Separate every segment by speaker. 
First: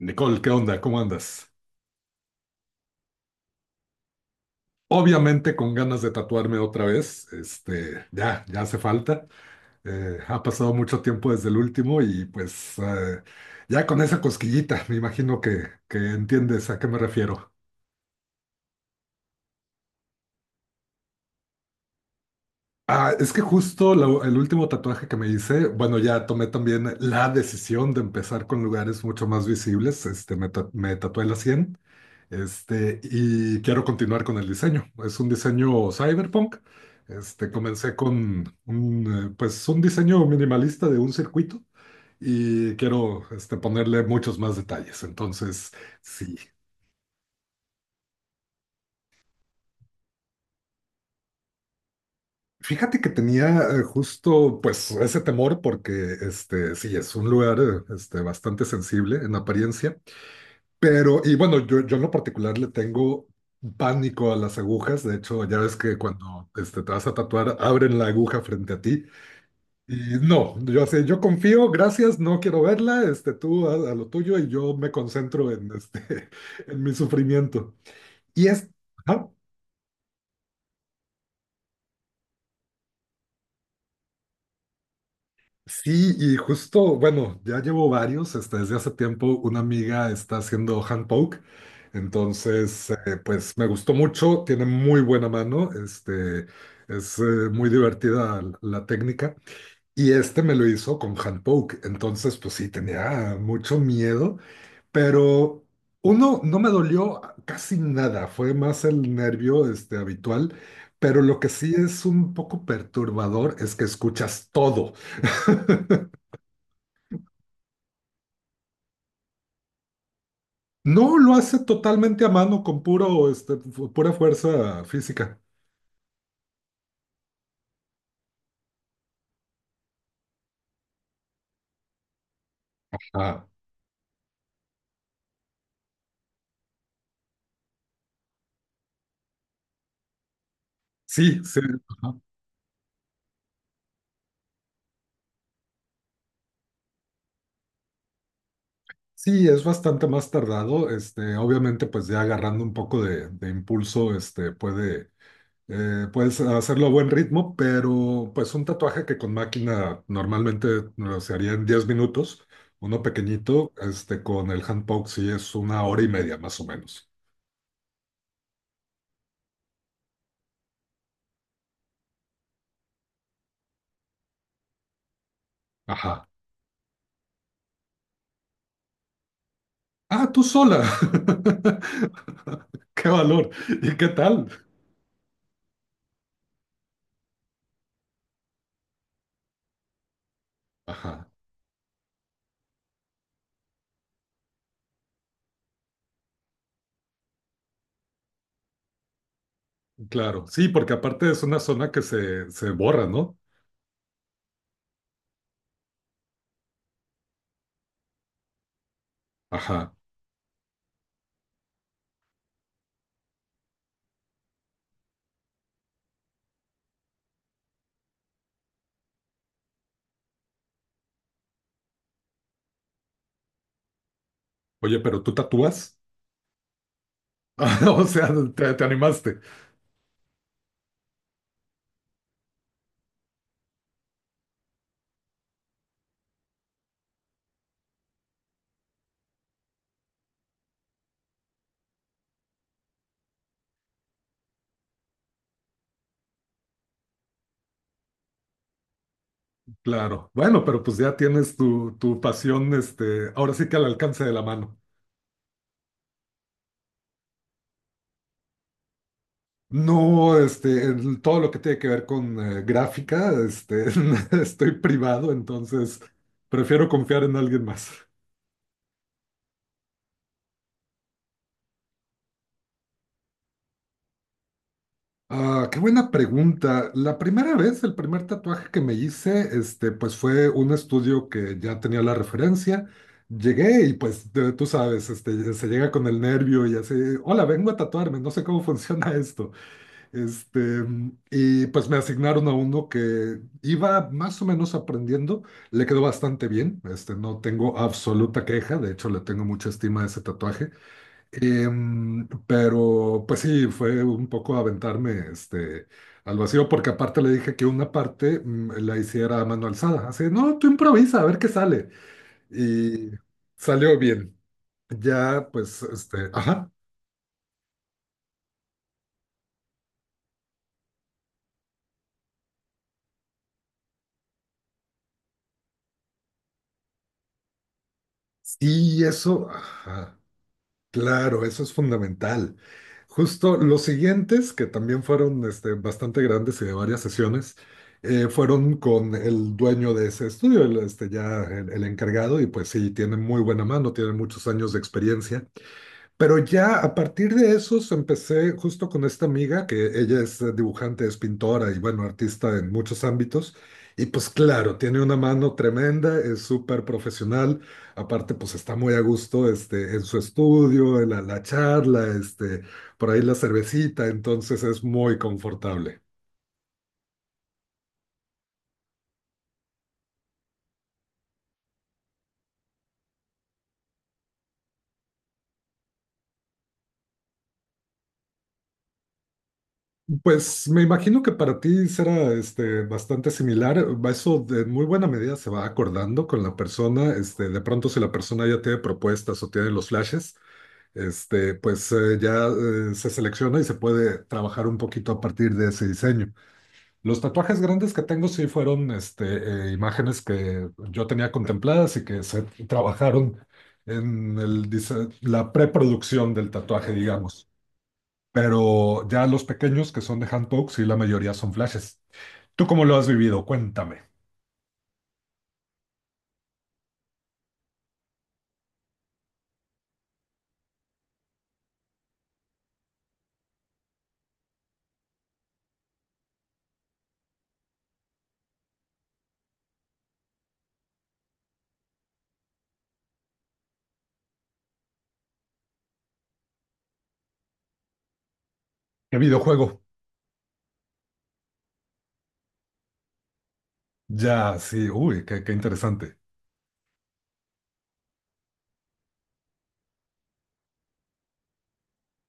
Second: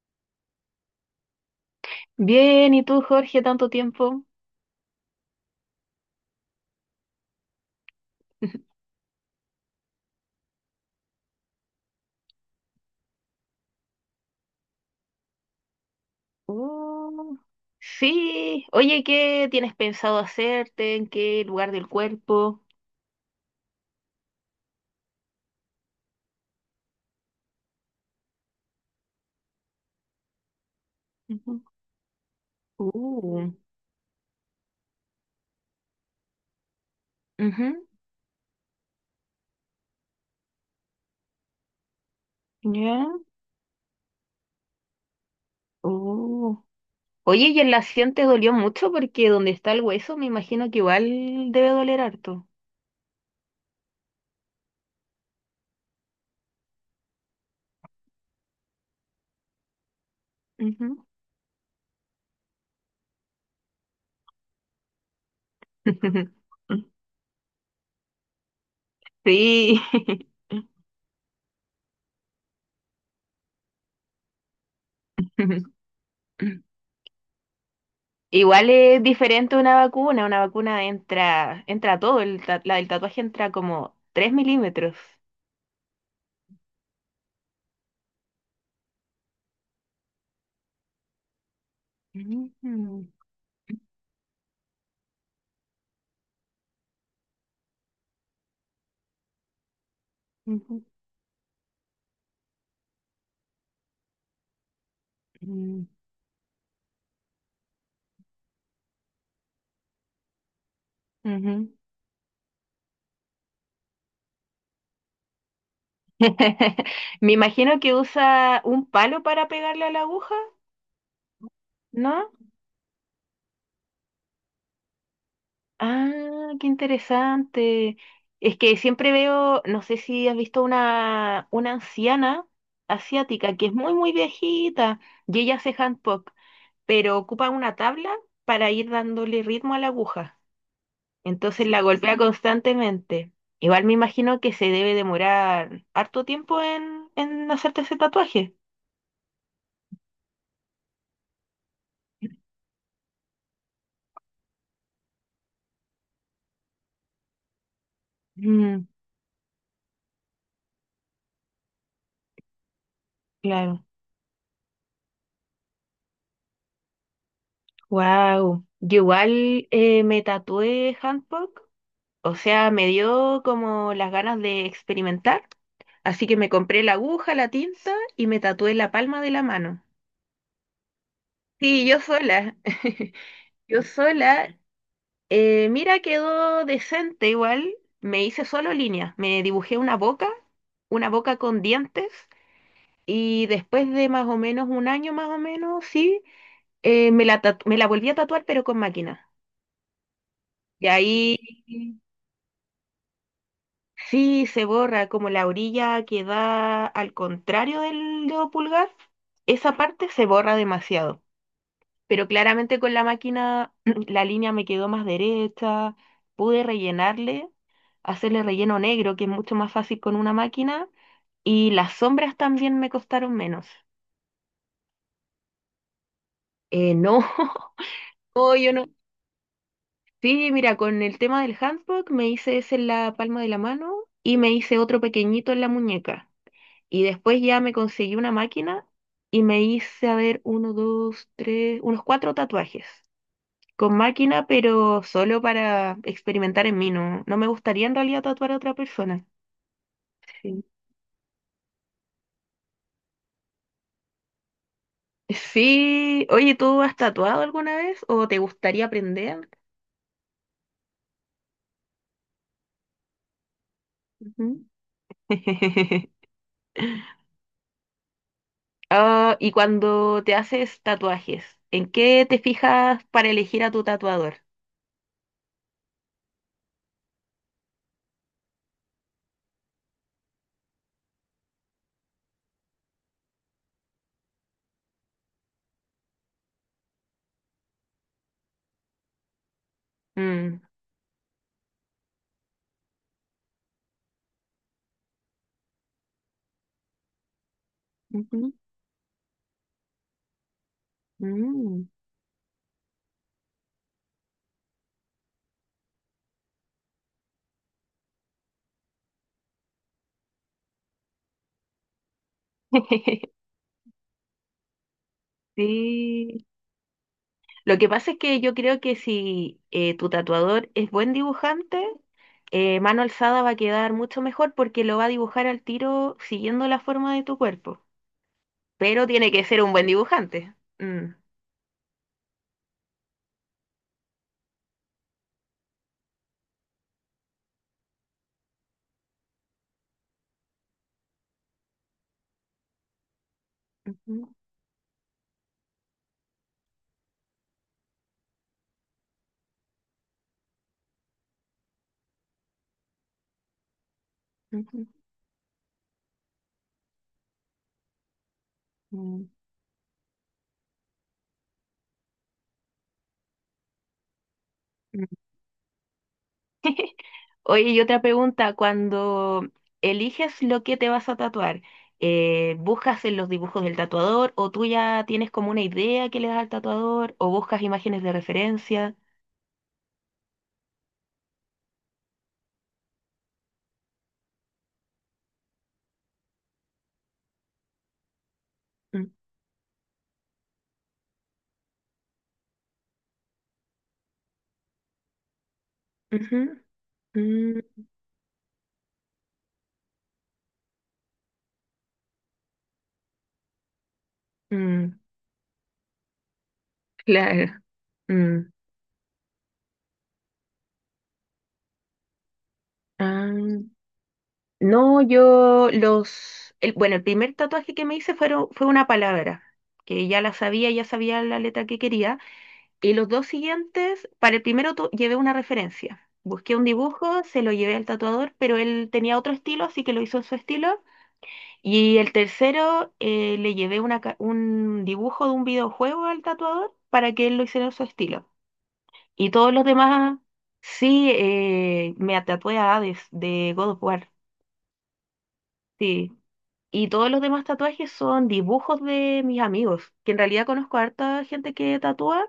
Speaker 1: Nicole, ¿qué onda? ¿Cómo andas?
Speaker 2: Bien, ¿y tú, Jorge, tanto tiempo?
Speaker 1: Obviamente con ganas de tatuarme otra vez, ya hace falta. Ha pasado mucho tiempo desde el último y pues ya con esa cosquillita, me imagino que entiendes a qué me
Speaker 2: Uh,
Speaker 1: refiero.
Speaker 2: sí, oye, ¿qué tienes pensado hacerte? ¿En qué lugar del cuerpo?
Speaker 1: Ah, es que justo el último tatuaje que me hice, bueno, ya tomé también la decisión de empezar con lugares mucho más visibles, me tatué la
Speaker 2: Ujú.
Speaker 1: 100. Este,
Speaker 2: Uh,
Speaker 1: y quiero continuar con el diseño. Es un diseño cyberpunk.
Speaker 2: ujú.
Speaker 1: Comencé con un diseño minimalista de un circuito y
Speaker 2: ¿Ya?
Speaker 1: quiero ponerle muchos más detalles. Entonces, sí.
Speaker 2: Uh, Oye, ¿y en la acción te dolió mucho? Porque donde está el hueso, me imagino que igual debe doler harto.
Speaker 1: Fíjate que tenía justo pues ese temor porque sí, es un lugar bastante sensible en apariencia.
Speaker 2: Ujú.
Speaker 1: Pero, y bueno, yo en lo particular le tengo pánico a las agujas. De hecho, ya ves que cuando te vas a tatuar, abren la aguja frente a ti.
Speaker 2: Sí.
Speaker 1: Y no, yo así, yo confío, gracias, no quiero verla, tú a lo tuyo y yo me concentro en, en mi sufrimiento. Y es,
Speaker 2: Igual es
Speaker 1: ajá.
Speaker 2: diferente una vacuna. Una vacuna entra, entra todo. La del tatuaje entra como 3 milímetros.
Speaker 1: Sí, y justo, bueno, ya llevo varios, desde hace tiempo una amiga está haciendo hand poke,
Speaker 2: Ujú.
Speaker 1: entonces, pues me gustó mucho, tiene muy buena mano, este, es muy divertida la técnica, y me lo
Speaker 2: ujú,
Speaker 1: hizo con hand poke, entonces, pues sí, tenía mucho miedo, pero
Speaker 2: ujú,
Speaker 1: uno, no me dolió casi nada, fue más el nervio, habitual, pero lo que
Speaker 2: ujú.
Speaker 1: sí es un poco perturbador es que escuchas todo.
Speaker 2: Me imagino que usa un palo para pegarle a la aguja,
Speaker 1: No, lo hace totalmente a
Speaker 2: ¿no?
Speaker 1: mano, con puro, pura fuerza física.
Speaker 2: Ah, qué interesante. Es que siempre veo, no sé si has visto una, anciana
Speaker 1: Ah,
Speaker 2: asiática que es muy, muy viejita, y ella hace handpok, pero ocupa una tabla para ir dándole ritmo a la aguja.
Speaker 1: sí, sí,
Speaker 2: Entonces la
Speaker 1: ajá.
Speaker 2: golpea constantemente. Igual me imagino que se debe demorar harto tiempo en hacerte ese tatuaje.
Speaker 1: Sí, es bastante más tardado. Obviamente, pues ya agarrando un poco de impulso, puedes hacerlo a buen ritmo, pero pues un
Speaker 2: Mm,
Speaker 1: tatuaje que con máquina normalmente no, se haría en 10 minutos, uno pequeñito,
Speaker 2: claro.
Speaker 1: con el hand poke sí es una hora y media más o menos.
Speaker 2: Wow. Yo igual me tatué handpok. O sea, me dio como las ganas de experimentar, así
Speaker 1: Ajá.
Speaker 2: que me compré la aguja, la tinta y me tatué la palma de la mano.
Speaker 1: Ah, tú sola.
Speaker 2: Sí, yo sola,
Speaker 1: Qué valor.
Speaker 2: yo
Speaker 1: ¿Y qué tal?
Speaker 2: sola. Mira, quedó decente igual. Me hice solo líneas, me dibujé una
Speaker 1: Ajá,
Speaker 2: boca con dientes, y después de más o menos un año más o menos, sí, me la volví a tatuar pero con máquina.
Speaker 1: claro. Sí,
Speaker 2: Y
Speaker 1: porque aparte
Speaker 2: ahí.
Speaker 1: es una zona que se borra, ¿no?
Speaker 2: Sí, se borra como la orilla que da al contrario del dedo pulgar. Esa
Speaker 1: Ajá.
Speaker 2: parte se borra demasiado. Pero claramente con la máquina la línea me quedó más derecha. Pude rellenarle, hacerle relleno negro, que es mucho más fácil con una máquina. Y las sombras también me costaron menos.
Speaker 1: Oye, pero tú tatúas.
Speaker 2: No,
Speaker 1: Ah, o sea,
Speaker 2: no, yo
Speaker 1: te
Speaker 2: no.
Speaker 1: animaste.
Speaker 2: Sí, mira, con el tema del handbook me hice ese en la palma de la mano y me hice otro pequeñito en la muñeca. Y después ya me conseguí una máquina y me hice, a ver, uno, dos, tres, unos cuatro tatuajes. Con máquina, pero solo para experimentar en mí, no, no me gustaría en realidad tatuar a otra persona.
Speaker 1: Claro.
Speaker 2: Sí.
Speaker 1: Bueno, pero pues ya tienes tu pasión, ahora sí que al alcance de la mano.
Speaker 2: Sí, oye, ¿tú has tatuado alguna vez o te gustaría aprender?
Speaker 1: No, todo lo que tiene que ver con gráfica,
Speaker 2: Ujú.
Speaker 1: estoy privado, entonces prefiero confiar en alguien más.
Speaker 2: Ah, y cuando te haces tatuajes, ¿en qué te fijas para elegir a tu tatuador?
Speaker 1: Ah, qué buena pregunta. La primera vez, el primer tatuaje que me hice, pues fue un estudio que ya tenía la referencia. Llegué y pues tú sabes, se llega con el nervio y así, hola, vengo a tatuarme, no sé cómo funciona esto. Este,
Speaker 2: Mm.
Speaker 1: y pues me asignaron a uno que iba más o menos aprendiendo, le quedó bastante bien, no tengo absoluta
Speaker 2: Ujú.
Speaker 1: queja, de hecho le tengo mucha estima a ese tatuaje.
Speaker 2: Mm.
Speaker 1: Pero pues sí, fue un poco aventarme al vacío, porque aparte le dije que una parte la hiciera a mano alzada. Así, no, tú improvisa, a ver qué sale. Y salió bien. Ya, pues,
Speaker 2: Sí.
Speaker 1: ajá.
Speaker 2: Lo que pasa es que yo creo que si tu tatuador es buen dibujante, mano alzada va a quedar mucho mejor porque lo va a dibujar al tiro siguiendo la forma de tu cuerpo.
Speaker 1: Y
Speaker 2: Pero tiene que
Speaker 1: eso,
Speaker 2: ser un buen
Speaker 1: ajá.
Speaker 2: dibujante. Mm.
Speaker 1: Claro, eso es fundamental. Justo los siguientes, que también fueron bastante grandes y de varias sesiones, fueron con el dueño de ese estudio, ya el encargado, y pues sí, tiene muy buena mano, tiene
Speaker 2: Ujú,
Speaker 1: muchos años de experiencia. Pero ya a partir de esos empecé justo con esta amiga, que ella es dibujante, es pintora y bueno, artista en muchos ámbitos. Y pues claro,
Speaker 2: ujú,
Speaker 1: tiene una mano tremenda, es súper profesional. Aparte, pues está muy a
Speaker 2: mm,
Speaker 1: gusto en su estudio, en la charla, por ahí la cervecita, entonces es
Speaker 2: mm.
Speaker 1: muy confortable.
Speaker 2: Oye, y otra pregunta, cuando eliges lo que te vas a tatuar, ¿buscas en los dibujos del tatuador o tú ya tienes como una idea que le das al tatuador o buscas imágenes de referencia?
Speaker 1: Pues me imagino que para ti será bastante similar. Eso de muy buena medida se va acordando con la persona. De pronto, si la persona ya tiene
Speaker 2: Mm,
Speaker 1: propuestas o tiene los flashes, pues ya se selecciona y se puede trabajar un poquito a partir de ese diseño. Los tatuajes
Speaker 2: ujú,
Speaker 1: grandes que tengo sí fueron imágenes que yo tenía contempladas y que se trabajaron en el
Speaker 2: mm,
Speaker 1: la preproducción del tatuaje, digamos.
Speaker 2: claro. Mm.
Speaker 1: Pero ya los pequeños que son de handpoke, sí, la mayoría son flashes. ¿Tú cómo lo has
Speaker 2: Ah,
Speaker 1: vivido? Cuéntame.
Speaker 2: no, bueno, el primer tatuaje que me hice fue una palabra, que ya la sabía, ya sabía la letra que quería. Y los dos siguientes, para el primero llevé una referencia. Busqué un dibujo, se lo llevé al tatuador, pero él tenía otro estilo, así que lo hizo en su estilo. Y el tercero, le llevé un dibujo de un videojuego al tatuador para que él lo hiciera en su estilo.
Speaker 1: ¿Qué
Speaker 2: Y todos los
Speaker 1: videojuego?
Speaker 2: demás, sí, me tatué a Hades de God of War,
Speaker 1: Ya, sí, uy, qué
Speaker 2: sí.
Speaker 1: interesante.
Speaker 2: Y todos los demás tatuajes son dibujos de mis amigos, que en realidad conozco a harta gente que tatúa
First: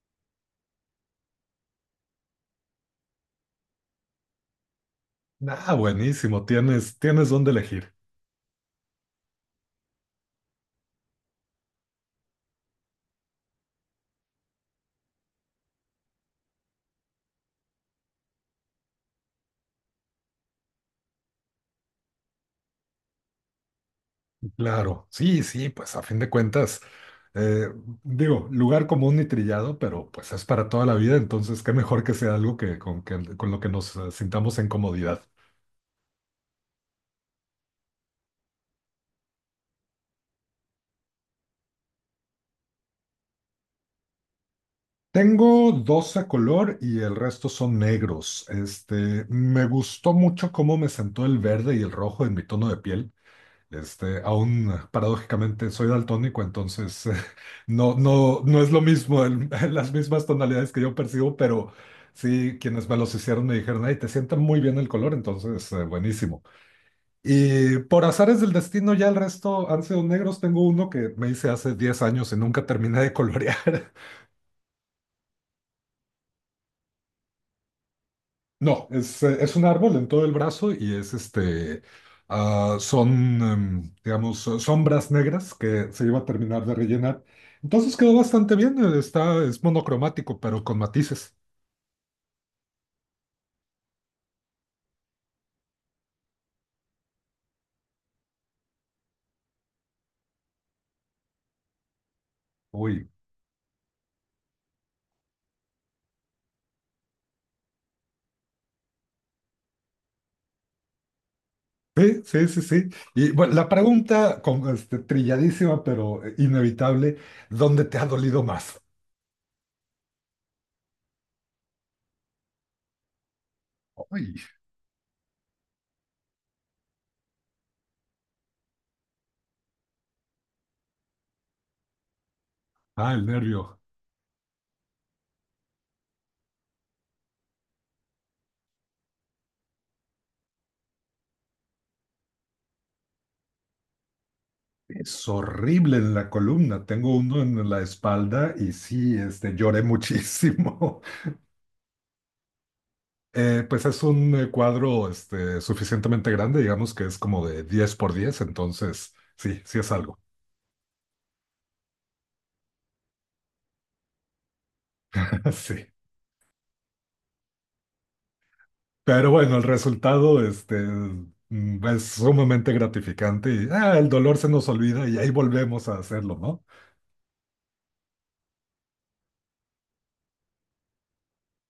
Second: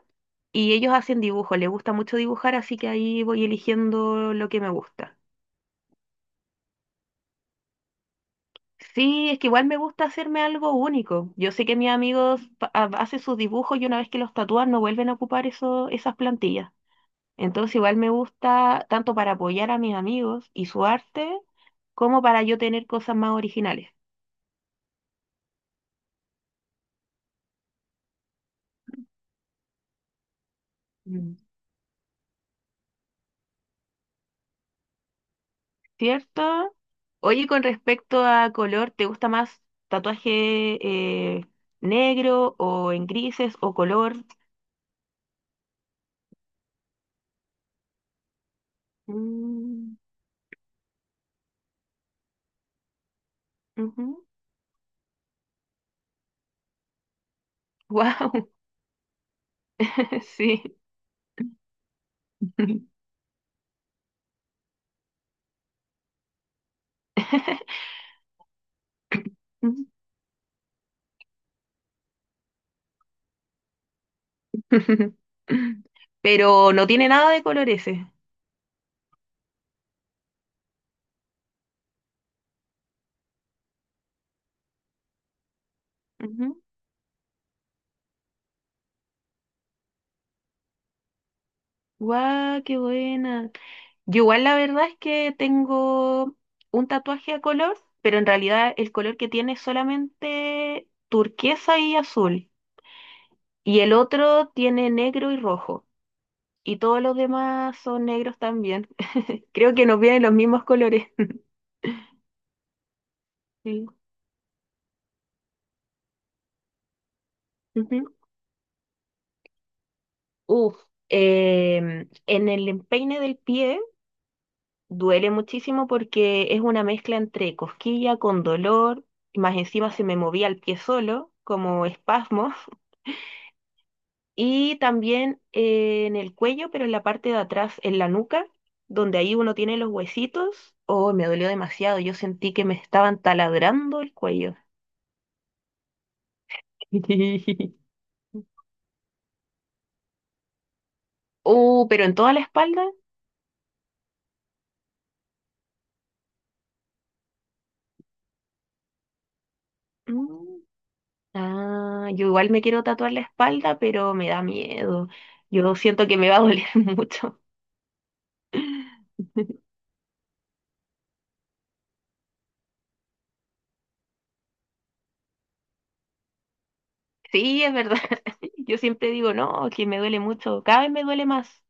Speaker 2: y ellos hacen dibujos, les gusta mucho dibujar, así que ahí voy eligiendo lo que me gusta.
Speaker 1: Ah, buenísimo, tienes dónde elegir.
Speaker 2: Sí, es que igual me gusta hacerme algo único. Yo sé que mis amigos hacen sus dibujos y una vez que los tatúan no vuelven a ocupar eso, esas plantillas. Entonces igual me gusta tanto para apoyar a mis amigos y su arte, como para yo tener cosas más originales.
Speaker 1: Claro, sí, sí, pues a fin de cuentas, eh, digo, lugar común y trillado, pero pues es para toda la vida,
Speaker 2: Mm.
Speaker 1: entonces qué mejor que sea algo con lo que nos sintamos en comodidad.
Speaker 2: ¿Cierto? Oye, con respecto a color, ¿te gusta más tatuaje eh, negro o en grises o color?
Speaker 1: Tengo dos a color y el resto son negros. Me
Speaker 2: Mm.
Speaker 1: gustó mucho cómo me sentó el verde y el rojo en mi tono de piel. Aún paradójicamente soy daltónico, entonces no, no,
Speaker 2: Wow.
Speaker 1: no es lo mismo, las mismas tonalidades
Speaker 2: Sí.
Speaker 1: que yo percibo, pero sí, quienes me los hicieron me dijeron, ay, te sienta muy bien el color, entonces buenísimo. Y por azares del destino, ya el resto han sido negros. Tengo uno que me hice hace 10 años y nunca terminé de colorear.
Speaker 2: Pero no tiene nada de color ese.
Speaker 1: No, es un árbol en todo el brazo y es son, digamos, sombras negras que se iba a
Speaker 2: Ujú.
Speaker 1: terminar de rellenar. Entonces quedó bastante bien, es monocromático, pero con matices.
Speaker 2: Guau, qué buena. Yo igual la verdad es que tengo un tatuaje a color, pero en realidad el color que tiene es solamente turquesa y azul.
Speaker 1: Uy,
Speaker 2: Y el otro tiene negro y rojo. Y todos los demás son negros también. Creo que nos vienen los mismos colores.
Speaker 1: sí, sí, sí, sí. Y bueno, la
Speaker 2: Sí.
Speaker 1: pregunta con, trilladísima, pero inevitable, ¿dónde te ha
Speaker 2: Ujú.
Speaker 1: dolido más?
Speaker 2: Uf, en el empeine del pie
Speaker 1: Uy,
Speaker 2: duele muchísimo porque es una mezcla entre cosquilla con dolor, más encima se me movía el pie solo, como espasmos.
Speaker 1: ah, el nervio.
Speaker 2: Y también en el cuello, pero en la parte de atrás, en la nuca, donde ahí uno tiene los huesitos. Oh, me dolió demasiado. Yo sentí que me estaban taladrando el cuello.
Speaker 1: Es horrible en la columna, tengo uno en la espalda y sí, lloré muchísimo.
Speaker 2: Oh, pero en toda la espalda.
Speaker 1: Pues es un cuadro suficientemente grande, digamos que es como de 10 por 10, entonces sí, sí es algo.
Speaker 2: Mm. Ah, yo igual me quiero tatuar la espalda, pero me da miedo. Yo
Speaker 1: Sí.
Speaker 2: siento que me va a doler mucho.
Speaker 1: Pero bueno, el resultado es sumamente gratificante y el dolor se nos olvida y ahí volvemos a hacerlo, ¿no?
Speaker 2: Sí, es verdad. Yo siempre digo, no, que me duele mucho. Cada vez me duele más,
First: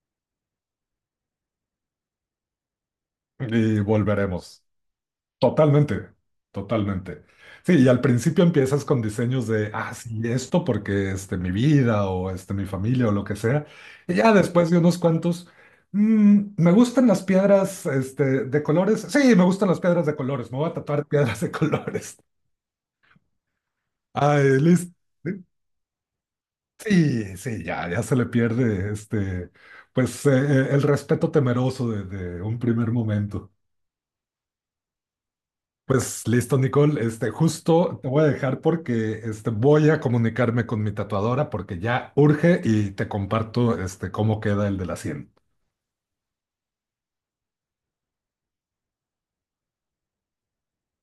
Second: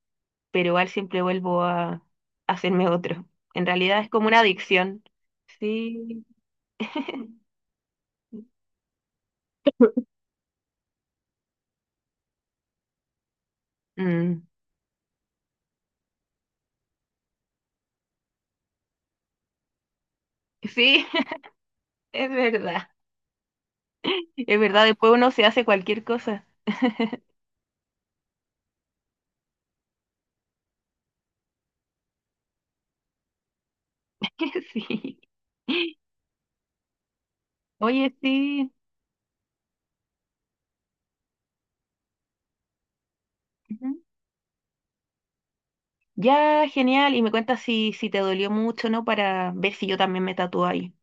Speaker 2: pero igual siempre vuelvo a hacerme otro. En
Speaker 1: Y
Speaker 2: realidad es como una
Speaker 1: volveremos.
Speaker 2: adicción.
Speaker 1: Totalmente,
Speaker 2: Sí.
Speaker 1: totalmente. Sí, y al principio empiezas con diseños de, sí, esto porque mi vida o mi familia o lo que sea. Y ya
Speaker 2: Mm.
Speaker 1: después de unos cuantos, "Me gustan las piedras de colores. Sí, me gustan las piedras de colores. Me voy a tatuar
Speaker 2: Sí,
Speaker 1: piedras de colores.
Speaker 2: es verdad. Es
Speaker 1: Ay,
Speaker 2: verdad,
Speaker 1: listo.
Speaker 2: después uno se hace cualquier cosa.
Speaker 1: Sí, sí, ya se le pierde pues el respeto temeroso de un primer momento.
Speaker 2: Sí.
Speaker 1: Pues listo, Nicole. Justo te
Speaker 2: Oye,
Speaker 1: voy a dejar
Speaker 2: sí.
Speaker 1: porque voy a comunicarme con mi tatuadora porque ya urge y te comparto
Speaker 2: Ujú.
Speaker 1: cómo queda el de la 100.
Speaker 2: Ya, genial. Y me cuentas si, si te dolió mucho, ¿no? Para ver si yo también me tatúo ahí.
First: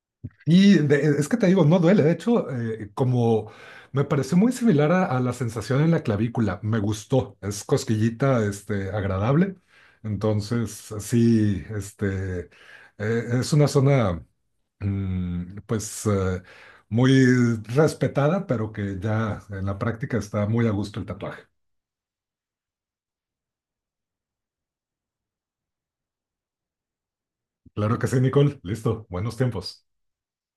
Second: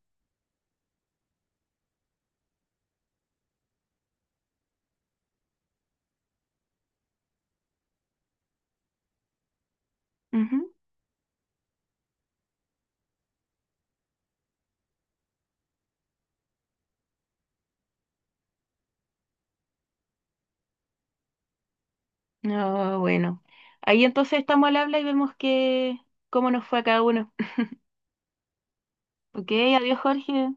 Speaker 1: Y es que te digo, no duele. De hecho, como me pareció muy similar a la sensación en la clavícula, me gustó. Es cosquillita agradable.
Speaker 2: Ujú.
Speaker 1: Entonces, sí, es una zona, mm, pues eh, muy respetada, pero que ya en la práctica está muy a gusto el tatuaje.
Speaker 2: No, bueno. Ahí entonces estamos al habla y vemos cómo nos fue a cada uno.
Speaker 1: Claro que sí, Nicole. Listo. Buenos
Speaker 2: Ok,
Speaker 1: tiempos.
Speaker 2: adiós, Jorge.